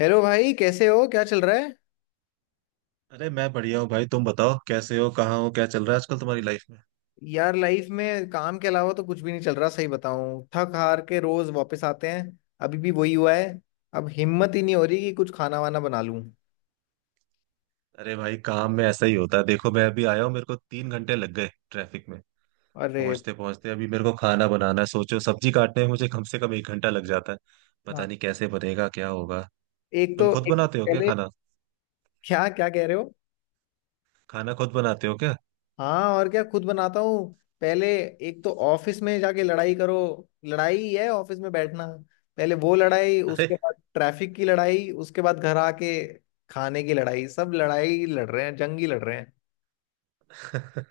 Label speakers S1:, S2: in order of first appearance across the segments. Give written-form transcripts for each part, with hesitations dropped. S1: Hello भाई, कैसे हो? क्या चल रहा है?
S2: अरे मैं बढ़िया हूँ भाई। तुम बताओ कैसे हो, कहाँ हो, क्या चल रहा है आजकल तुम्हारी लाइफ में।
S1: यार, लाइफ में काम के अलावा तो कुछ भी नहीं चल रहा। सही बताऊं, थक हार के रोज वापस आते हैं। अभी भी वही हुआ है। अब हिम्मत ही नहीं हो रही कि कुछ खाना वाना बना लूं।
S2: अरे भाई काम में ऐसा ही होता है। देखो मैं अभी आया हूँ, मेरे को 3 घंटे लग गए ट्रैफिक में।
S1: अरे।
S2: पहुंचते पहुंचते अभी मेरे को खाना बनाना है। सोचो सब्जी काटने में मुझे कम से कम 1 घंटा लग जाता है। पता
S1: हाँ।
S2: नहीं कैसे बनेगा, क्या होगा।
S1: एक
S2: तुम
S1: तो
S2: खुद
S1: एक तो
S2: बनाते हो क्या
S1: पहले।
S2: खाना?
S1: क्या क्या कह रहे हो?
S2: खाना खुद बनाते हो क्या?
S1: हाँ, और क्या, खुद बनाता हूँ। पहले, एक तो ऑफिस में जाके लड़ाई करो। लड़ाई ही है ऑफिस में बैठना। पहले वो लड़ाई,
S2: अरे
S1: उसके बाद ट्रैफिक की लड़ाई, उसके बाद घर आके खाने की लड़ाई। सब लड़ाई लड़ रहे हैं, जंग ही लड़ रहे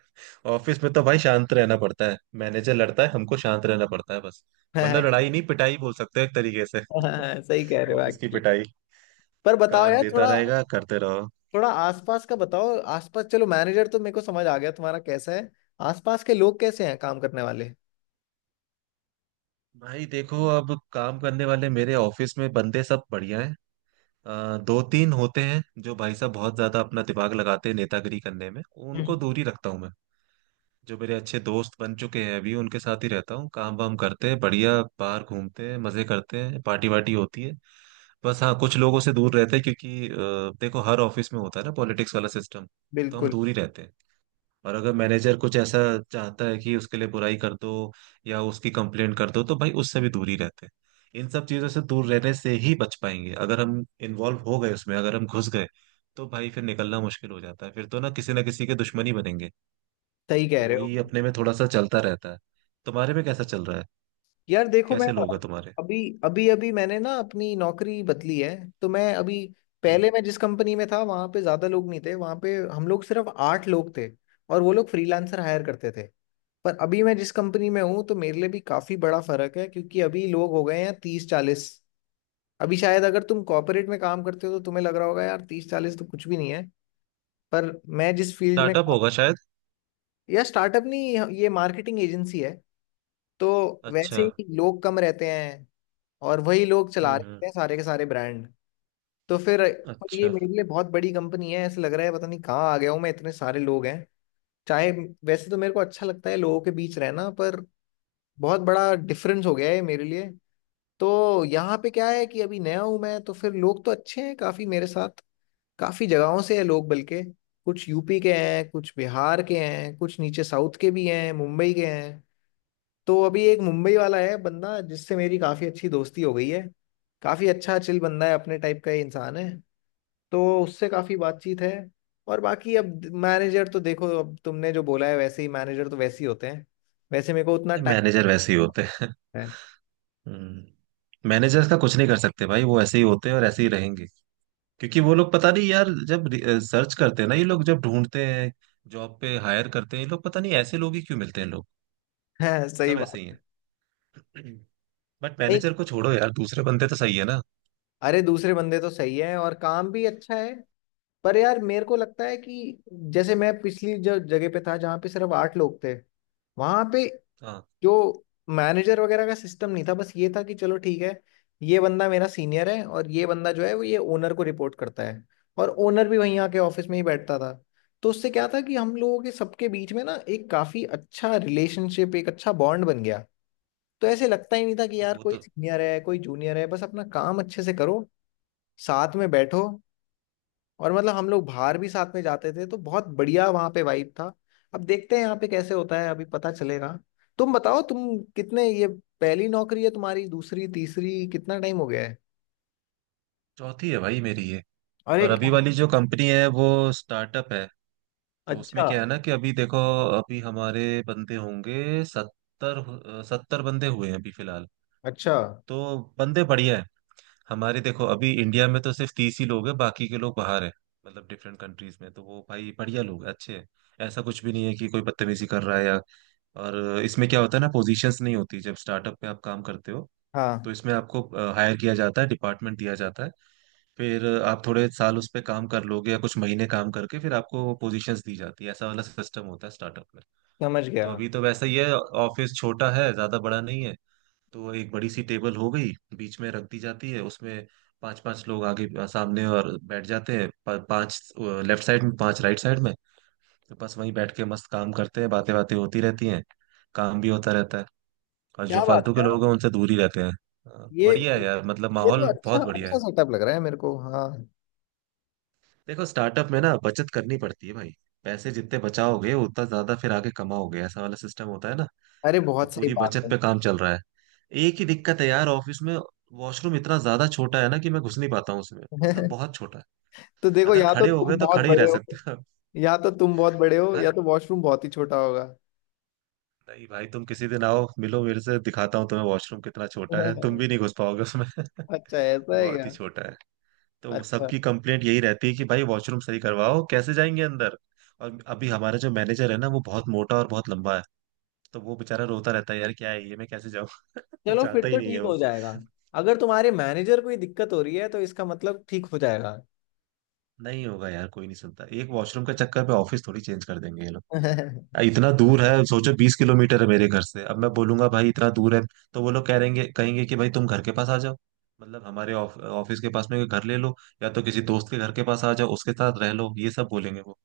S2: ऑफिस में तो भाई शांत रहना पड़ता है। मैनेजर लड़ता है, हमको शांत रहना पड़ता है बस। मतलब
S1: हैं।
S2: लड़ाई नहीं, पिटाई बोल सकते हो एक तरीके से।
S1: हाँ, सही कह रहे हो
S2: ऑफिस की
S1: एक्चुअली।
S2: पिटाई।
S1: पर बताओ
S2: काम
S1: यार,
S2: देता
S1: थोड़ा
S2: रहेगा, करते रहो।
S1: थोड़ा आसपास का बताओ, आसपास। चलो, मैनेजर तो मेरे को समझ आ गया तुम्हारा, कैसा है आसपास के लोग, कैसे हैं काम करने वाले?
S2: भाई देखो अब काम करने वाले मेरे ऑफिस में बंदे सब बढ़िया हैं। दो तीन होते हैं जो भाई साहब बहुत ज्यादा अपना दिमाग लगाते हैं नेतागिरी करने में। उनको
S1: हम्म।
S2: दूरी रखता हूँ मैं। जो मेरे अच्छे दोस्त बन चुके हैं अभी उनके साथ ही रहता हूँ। काम वाम करते हैं, बढ़िया बाहर घूमते हैं, मजे करते हैं, पार्टी वार्टी होती है। बस हाँ कुछ लोगों से दूर रहते हैं क्योंकि देखो हर ऑफिस में होता है ना पॉलिटिक्स वाला सिस्टम। तो हम
S1: बिल्कुल।
S2: दूर ही रहते हैं। और अगर मैनेजर कुछ ऐसा चाहता है कि उसके लिए बुराई कर दो या उसकी कंप्लेंट कर दो, तो भाई उससे भी दूर ही रहते हैं। इन सब चीजों से दूर रहने से ही बच पाएंगे। अगर हम इन्वॉल्व हो गए उसमें, अगर हम घुस गए तो भाई फिर निकलना मुश्किल हो जाता है। फिर तो ना किसी के दुश्मनी बनेंगे।
S1: सही
S2: तो
S1: कह रहे हो।
S2: वही अपने में थोड़ा सा चलता रहता है। तुम्हारे में कैसा चल रहा है?
S1: यार देखो, मैं
S2: कैसे लोग हैं तुम्हारे?
S1: अभी, अभी मैंने ना अपनी नौकरी बदली है। तो मैं अभी,
S2: हम्म।
S1: पहले मैं जिस कंपनी में था वहां पे ज्यादा लोग नहीं थे, वहां पे हम लोग सिर्फ आठ लोग थे। और वो लोग फ्रीलांसर हायर करते थे। पर अभी मैं जिस कंपनी में हूँ, तो मेरे लिए भी काफी बड़ा फर्क है, क्योंकि अभी लोग हो गए हैं 30 40। अभी शायद अगर तुम कॉर्पोरेट में काम करते हो तो तुम्हें लग रहा होगा यार 30 40 तो कुछ भी नहीं है। पर मैं जिस फील्ड में
S2: स्टार्टअप
S1: काम,
S2: होगा शायद।
S1: या स्टार्टअप नहीं, ये मार्केटिंग एजेंसी है। तो वैसे
S2: अच्छा।
S1: ही लोग कम रहते हैं, और वही लोग चला
S2: हम्म।
S1: रहे हैं सारे के सारे ब्रांड। तो फिर, और ये
S2: अच्छा।
S1: मेरे लिए बहुत बड़ी कंपनी है, ऐसे लग रहा है पता नहीं कहाँ आ गया हूँ मैं, इतने सारे लोग हैं। चाहे, वैसे तो मेरे को अच्छा लगता है लोगों के बीच रहना, पर बहुत बड़ा डिफरेंस हो गया है मेरे लिए। तो यहाँ पे क्या है कि अभी नया हूँ मैं, तो फिर लोग तो अच्छे हैं काफी मेरे साथ, काफी जगहों से है लोग बल्कि। कुछ यूपी के हैं, कुछ बिहार के हैं, कुछ नीचे साउथ के भी हैं, मुंबई के हैं। तो अभी एक मुंबई वाला है बंदा जिससे मेरी काफी अच्छी दोस्ती हो गई है। काफी अच्छा चिल बंदा है, अपने टाइप का ही इंसान है। तो उससे काफी बातचीत है। और बाकी अब मैनेजर तो देखो, अब तुमने जो बोला है वैसे ही, मैनेजर तो वैसे ही होते हैं। वैसे मेरे को उतना टाइम
S2: मैनेजर वैसे ही होते हैं। हम्म। मैनेजर्स का कुछ नहीं कर सकते भाई, वो ऐसे ही होते हैं और ऐसे ही रहेंगे। क्योंकि वो लोग पता नहीं यार, जब सर्च करते हैं ना ये लोग, जब ढूंढते हैं जॉब पे हायर करते हैं ये लोग, पता नहीं ऐसे लोग ही क्यों मिलते हैं लोग।
S1: है। सही
S2: सब ऐसे
S1: बात
S2: ही
S1: है।
S2: हैं। बट
S1: नहीं।
S2: मैनेजर को छोड़ो यार, दूसरे बंदे तो सही है ना?
S1: अरे, दूसरे बंदे तो सही है और काम भी अच्छा है। पर यार, मेरे को लगता है कि जैसे मैं पिछली जो जगह पे था, जहाँ पे सिर्फ आठ लोग थे, वहां पे
S2: हाँ
S1: जो मैनेजर वगैरह का सिस्टम नहीं था, बस ये था कि चलो ठीक है, ये बंदा मेरा सीनियर है और ये बंदा जो है वो ये ओनर को रिपोर्ट करता है, और ओनर भी वहीं आके ऑफिस में ही बैठता था। तो उससे क्या था कि हम लोगों के सबके बीच में ना एक काफी अच्छा रिलेशनशिप, एक अच्छा बॉन्ड बन गया। तो ऐसे लगता ही नहीं था कि यार
S2: वो
S1: कोई
S2: तो।
S1: सीनियर है कोई जूनियर है, बस अपना काम अच्छे से करो, साथ में बैठो। और मतलब हम लोग बाहर भी साथ में जाते थे, तो बहुत बढ़िया वहां पे वाइब था। अब देखते हैं यहाँ पे कैसे होता है, अभी पता चलेगा। तुम बताओ, तुम कितने ये, पहली नौकरी है तुम्हारी, दूसरी, तीसरी, कितना टाइम हो गया है?
S2: चौथी है भाई मेरी ये।
S1: अरे
S2: और अभी
S1: क्या!
S2: वाली जो कंपनी है वो स्टार्टअप है। तो उसमें
S1: अच्छा।
S2: क्या है ना कि अभी देखो अभी हमारे बंदे होंगे सत्तर सत्तर बंदे हुए हैं अभी फिलहाल।
S1: अच्छा।
S2: तो बंदे बढ़िया है हमारे। देखो अभी इंडिया में तो सिर्फ 30 ही लोग हैं, बाकी के लोग बाहर हैं, मतलब डिफरेंट कंट्रीज में। तो वो भाई बढ़िया लोग हैं, अच्छे हैं। ऐसा कुछ भी नहीं है कि कोई बदतमीजी कर रहा है या। और इसमें क्या होता है ना, पोजीशंस नहीं होती जब स्टार्टअप में आप काम करते हो। तो
S1: हाँ,
S2: इसमें आपको हायर किया जाता है, डिपार्टमेंट दिया जाता है, फिर आप थोड़े साल उस पर काम कर लोगे या कुछ महीने काम करके फिर आपको पोजीशंस दी जाती है। ऐसा वाला सिस्टम होता है स्टार्टअप में।
S1: समझ
S2: तो
S1: गया।
S2: अभी तो वैसा ही है। ऑफिस छोटा है, ज्यादा बड़ा नहीं है। तो एक बड़ी सी टेबल हो गई बीच में रख दी जाती है, उसमें पांच पांच लोग आगे सामने और बैठ जाते हैं। पांच लेफ्ट साइड में, पांच राइट साइड में। तो बस वहीं बैठ के मस्त काम करते हैं, बातें बातें होती रहती हैं, काम भी होता रहता है। और जो
S1: क्या बात
S2: फालतू के
S1: है!
S2: लोग हैं उनसे दूर ही रहते हैं।
S1: ये
S2: बढ़िया है यार, मतलब
S1: ये तो
S2: माहौल
S1: अच्छा
S2: बहुत बढ़िया
S1: अच्छा
S2: है।
S1: सेटअप लग रहा है मेरे को, हाँ।
S2: देखो स्टार्टअप में ना बचत करनी पड़ती है भाई। पैसे जितने बचाओगे उतना ज्यादा फिर आगे कमाओगे, ऐसा वाला सिस्टम होता है ना।
S1: अरे
S2: तो
S1: बहुत सही
S2: पूरी
S1: बात
S2: बचत
S1: है।
S2: पे काम चल रहा है। एक ही दिक्कत है यार ऑफिस में, वॉशरूम इतना ज्यादा छोटा है ना कि मैं घुस नहीं पाता हूँ उसमें, मतलब बहुत छोटा है।
S1: तो देखो,
S2: अगर खड़े हो गए तो खड़े ही रह सकते हो।
S1: या तो तुम बहुत बड़े हो,
S2: भाई
S1: या तो वॉशरूम बहुत ही छोटा होगा।
S2: नहीं भाई, तुम किसी दिन आओ मिलो मेरे से, दिखाता हूँ तुम्हें वॉशरूम कितना छोटा है, तुम भी नहीं घुस पाओगे उसमें।
S1: अच्छा ऐसा है
S2: बहुत
S1: क्या?
S2: ही छोटा है। तो
S1: अच्छा।
S2: सबकी कंप्लेंट यही रहती है कि भाई वॉशरूम सही करवाओ, कैसे जाएंगे अंदर। और अभी हमारा जो मैनेजर है ना, वो बहुत मोटा और बहुत लंबा है। तो वो बेचारा रोता रहता है यार, क्या है ये, मैं कैसे जाऊँ। वो
S1: चलो फिर
S2: चाहता
S1: तो
S2: ही नहीं है
S1: ठीक
S2: वो।
S1: हो जाएगा। अगर तुम्हारे मैनेजर को ही दिक्कत हो रही है, तो इसका मतलब ठीक हो जाएगा।
S2: नहीं होगा यार, कोई नहीं सुनता। एक वॉशरूम के चक्कर पे ऑफिस थोड़ी चेंज कर देंगे ये लोग। इतना दूर है, सोचो 20 किलोमीटर है मेरे घर से। अब मैं बोलूंगा भाई इतना दूर है, तो वो लोग कह रहेंगे कहेंगे कि भाई तुम घर के पास आ जाओ, मतलब हमारे ऑफिस के पास में कोई घर ले लो, या तो किसी दोस्त के घर के पास आ जाओ उसके साथ रह लो। ये सब बोलेंगे वो।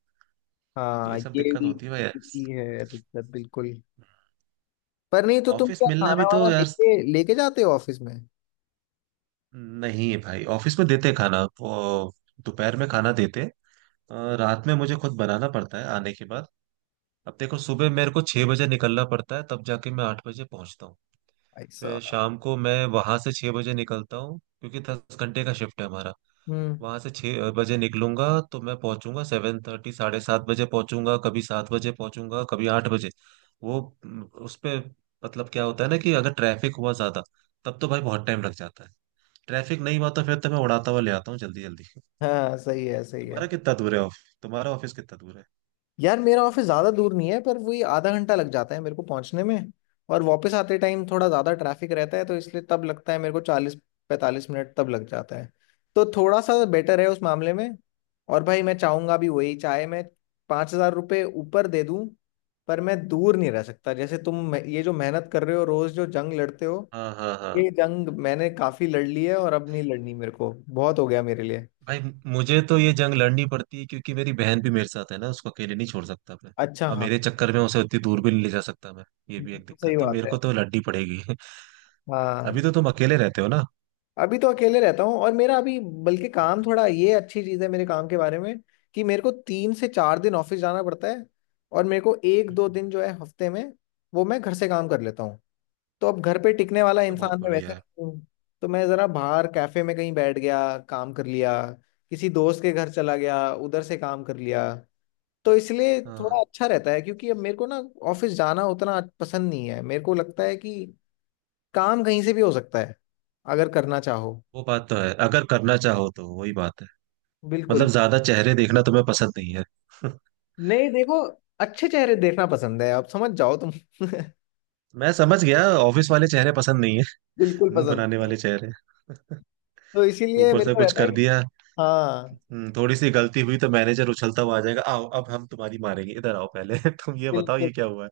S1: हाँ,
S2: ये सब
S1: ये
S2: दिक्कत
S1: भी,
S2: होती है भाई यार।
S1: है दिक्कत, बिल्कुल। पर नहीं, तो तुम
S2: ऑफिस
S1: क्या
S2: मिलना भी
S1: खाना वाना
S2: तो यार
S1: लेके लेके जाते हो ऑफिस में?
S2: नहीं है भाई, ऑफिस में देते खाना वो। दोपहर में खाना देते। रात में मुझे खुद बनाना पड़ता है आने के बाद। अब देखो सुबह मेरे को 6 बजे निकलना पड़ता है, तब जाके मैं 8 बजे पहुंचता हूँ।
S1: भाई
S2: फिर
S1: साहब।
S2: शाम को मैं वहां से 6 बजे निकलता हूँ क्योंकि 10 घंटे का शिफ्ट है हमारा।
S1: हम्म।
S2: वहां से छह बजे निकलूंगा तो मैं पहुंचूंगा 7:30, 7:30 बजे पहुंचूंगा, कभी 7 बजे पहुंचूंगा, कभी 8 बजे। वो म, उस पे मतलब क्या होता है ना कि अगर ट्रैफिक हुआ ज्यादा, तब तो भाई बहुत टाइम लग जाता है। ट्रैफिक नहीं हुआ तो फिर तो मैं उड़ाता हुआ ले आता हूँ, जल्दी जल्दी।
S1: हाँ, सही है, सही है।
S2: तुम्हारा कितना दूर है ऑफिस? तुम्हारा ऑफिस कितना दूर है?
S1: यार, मेरा ऑफिस ज्यादा दूर नहीं है, पर वही आधा घंटा लग जाता है मेरे को पहुंचने में। और वापस आते टाइम थोड़ा ज्यादा ट्रैफिक रहता है, तो इसलिए तब लगता है मेरे को, 40 45 मिनट तब लग जाता है। तो थोड़ा सा बेटर है उस मामले में। और भाई, मैं चाहूंगा भी वही, चाहे मैं 5,000 रुपये ऊपर दे दूं, पर मैं दूर नहीं रह सकता। जैसे तुम ये जो मेहनत कर रहे हो, रोज जो जंग लड़ते हो,
S2: हाँ हाँ हाँ।
S1: ये जंग मैंने काफी लड़ ली है और अब नहीं लड़नी मेरे को, बहुत हो गया मेरे लिए।
S2: भाई मुझे तो ये जंग लड़नी पड़ती है क्योंकि मेरी बहन भी मेरे साथ है ना, उसको अकेले नहीं छोड़ सकता मैं।
S1: अच्छा
S2: और
S1: हाँ।
S2: मेरे चक्कर में उसे उतनी दूर भी नहीं ले जा सकता मैं। ये भी एक
S1: सही
S2: दिक्कत तो
S1: बात
S2: मेरे
S1: है।
S2: को तो लड़नी पड़ेगी। अभी
S1: हाँ।
S2: तो तुम अकेले रहते हो ना?
S1: अभी तो अकेले रहता हूँ, और मेरा अभी बल्कि
S2: हम्म।
S1: काम थोड़ा, ये अच्छी चीज़ है मेरे काम के बारे में, कि मेरे को 3 से 4 दिन ऑफिस जाना पड़ता है, और मेरे को एक दो
S2: हम्म।
S1: दिन जो है हफ्ते में, वो मैं घर से काम कर लेता हूँ। तो अब घर पे टिकने वाला
S2: ये तो बहुत
S1: इंसान मैं वैसे
S2: बढ़िया है।
S1: नहीं हूँ। तो मैं ज़रा बाहर कैफे में कहीं बैठ गया काम कर लिया, किसी दोस्त के घर चला गया उधर से काम कर लिया। तो इसलिए थोड़ा
S2: हाँ
S1: अच्छा रहता है, क्योंकि अब मेरे को ना ऑफिस जाना उतना पसंद नहीं है। मेरे को लगता है कि काम कहीं से भी हो सकता है अगर करना चाहो।
S2: वो बात तो है, अगर करना चाहो तो वही बात है। मतलब
S1: बिल्कुल।
S2: ज्यादा चेहरे देखना तुम्हें पसंद नहीं है।
S1: नहीं देखो, अच्छे चेहरे देखना पसंद है, आप समझ जाओ तुम।
S2: मैं समझ गया, ऑफिस वाले चेहरे पसंद नहीं है।
S1: बिल्कुल
S2: मुंह
S1: पसंद
S2: बनाने
S1: नहीं है।
S2: वाले चेहरे।
S1: तो इसीलिए
S2: ऊपर
S1: मेरे
S2: से
S1: को
S2: कुछ
S1: रहता है
S2: कर
S1: कि,
S2: दिया।
S1: हाँ,
S2: हम्म। थोड़ी सी गलती हुई तो मैनेजर उछलता हुआ आ जाएगा, आओ अब हम तुम्हारी मारेंगे, इधर आओ पहले। तुम ये बताओ
S1: बिल्कुल,
S2: ये क्या हुआ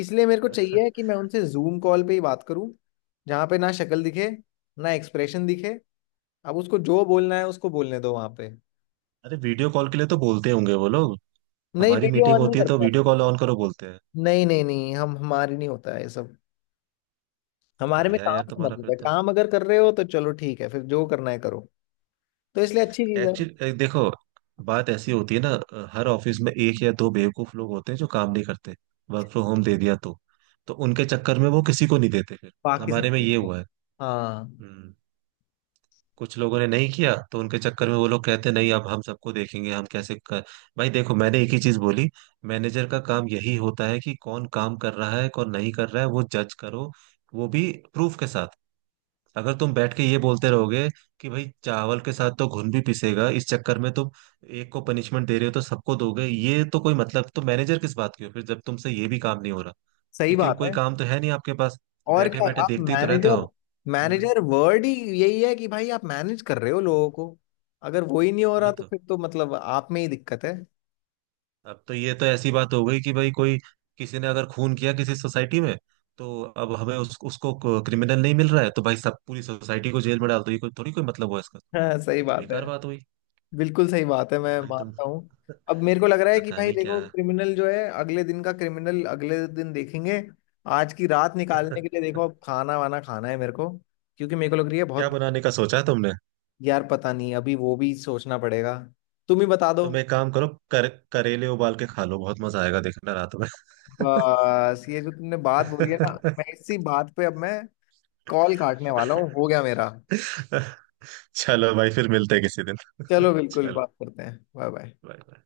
S1: इसलिए मेरे को
S2: है।
S1: चाहिए कि मैं उनसे जूम कॉल पे ही बात करूं, जहाँ पे ना शक्ल दिखे, ना एक्सप्रेशन दिखे। अब उसको जो बोलना है उसको बोलने दो वहां पे।
S2: अरे वीडियो कॉल के लिए तो बोलते होंगे वो लोग।
S1: नहीं,
S2: हमारी
S1: वीडियो
S2: मीटिंग
S1: ऑन नहीं
S2: होती है तो
S1: करता है।
S2: वीडियो कॉल ऑन करो बोलते हैं।
S1: नहीं नहीं नहीं, हम हमारे नहीं होता है ये सब।
S2: तो
S1: हमारे में
S2: बढ़िया है
S1: काम
S2: यार
S1: से
S2: तुम्हारा
S1: मतलब
S2: फिर
S1: है,
S2: तो।
S1: काम अगर कर रहे हो तो चलो ठीक है फिर, जो करना है करो। तो इसलिए अच्छी चीज है।
S2: एक्चुअली देखो बात ऐसी होती है ना, हर ऑफिस में एक या दो बेवकूफ लोग होते हैं जो काम नहीं करते, वर्क फ्रॉम होम दे दिया तो। तो उनके चक्कर में वो किसी को नहीं देते फिर।
S1: बाकी सब
S2: हमारे में ये
S1: कुछ-
S2: हुआ है।
S1: हाँ,
S2: हम्म। कुछ लोगों ने नहीं किया तो उनके चक्कर में वो लोग कहते नहीं, अब हम सबको देखेंगे, हम कैसे कर। भाई देखो मैंने एक ही चीज बोली, मैनेजर का काम यही होता है कि कौन काम कर रहा है कौन नहीं कर रहा है वो जज करो, वो भी प्रूफ के साथ। अगर तुम बैठ के ये बोलते रहोगे कि भाई चावल के साथ तो घुन भी पिसेगा, इस चक्कर में तुम एक को पनिशमेंट दे रहे हो तो सबको दोगे, ये तो कोई मतलब, तो मैनेजर किस बात की हो फिर, जब तुमसे ये भी काम नहीं हो रहा।
S1: सही
S2: क्योंकि वो
S1: बात
S2: कोई
S1: है।
S2: काम तो है नहीं आपके पास,
S1: और
S2: बैठे
S1: क्या,
S2: बैठे
S1: आप
S2: देखते ही तो रहते हो।
S1: मैनेजर,
S2: हम्म।
S1: मैनेजर वर्ड ही यही है कि भाई आप मैनेज कर रहे हो लोगों को। अगर वो ही नहीं हो रहा,
S2: वही
S1: तो
S2: तो।
S1: फिर तो मतलब आप में ही दिक्कत है।
S2: अब तो ये तो ऐसी बात हो गई कि भाई कोई, किसी ने अगर खून किया किसी सोसाइटी में, तो अब हमें उसको क्रिमिनल नहीं मिल रहा है तो भाई सब पूरी सोसाइटी को जेल में डाल दो, ये कोई थोड़ी कोई मतलब हुआ इसका।
S1: हाँ, सही
S2: ये तो
S1: बात है।
S2: बेकार बात हुई।
S1: बिल्कुल सही बात है,
S2: अब
S1: मैं
S2: भाई तुम
S1: मानता हूँ। अब मेरे को लग रहा है कि
S2: पता
S1: भाई
S2: नहीं क्या।
S1: देखो, क्रिमिनल जो है अगले दिन का, क्रिमिनल अगले दिन देखेंगे। आज की रात निकालने के लिए देखो, अब खाना वाना खाना है मेरे को, क्योंकि मेरे को लग रही है
S2: क्या
S1: बहुत।
S2: बनाने का सोचा है तुमने?
S1: यार पता नहीं, अभी वो भी सोचना पड़ेगा, तुम ही बता दो।
S2: तुम एक काम करो, करेले उबाल के खा लो, बहुत मजा आएगा देखना रात में।
S1: बस ये जो तुमने बात बोली है ना, मैं इसी बात पे अब मैं कॉल काटने वाला हूँ, हो गया मेरा।
S2: चलो भाई फिर मिलते हैं किसी दिन।
S1: चलो बिल्कुल,
S2: चलो
S1: बात करते हैं। Bye bye.
S2: बाय।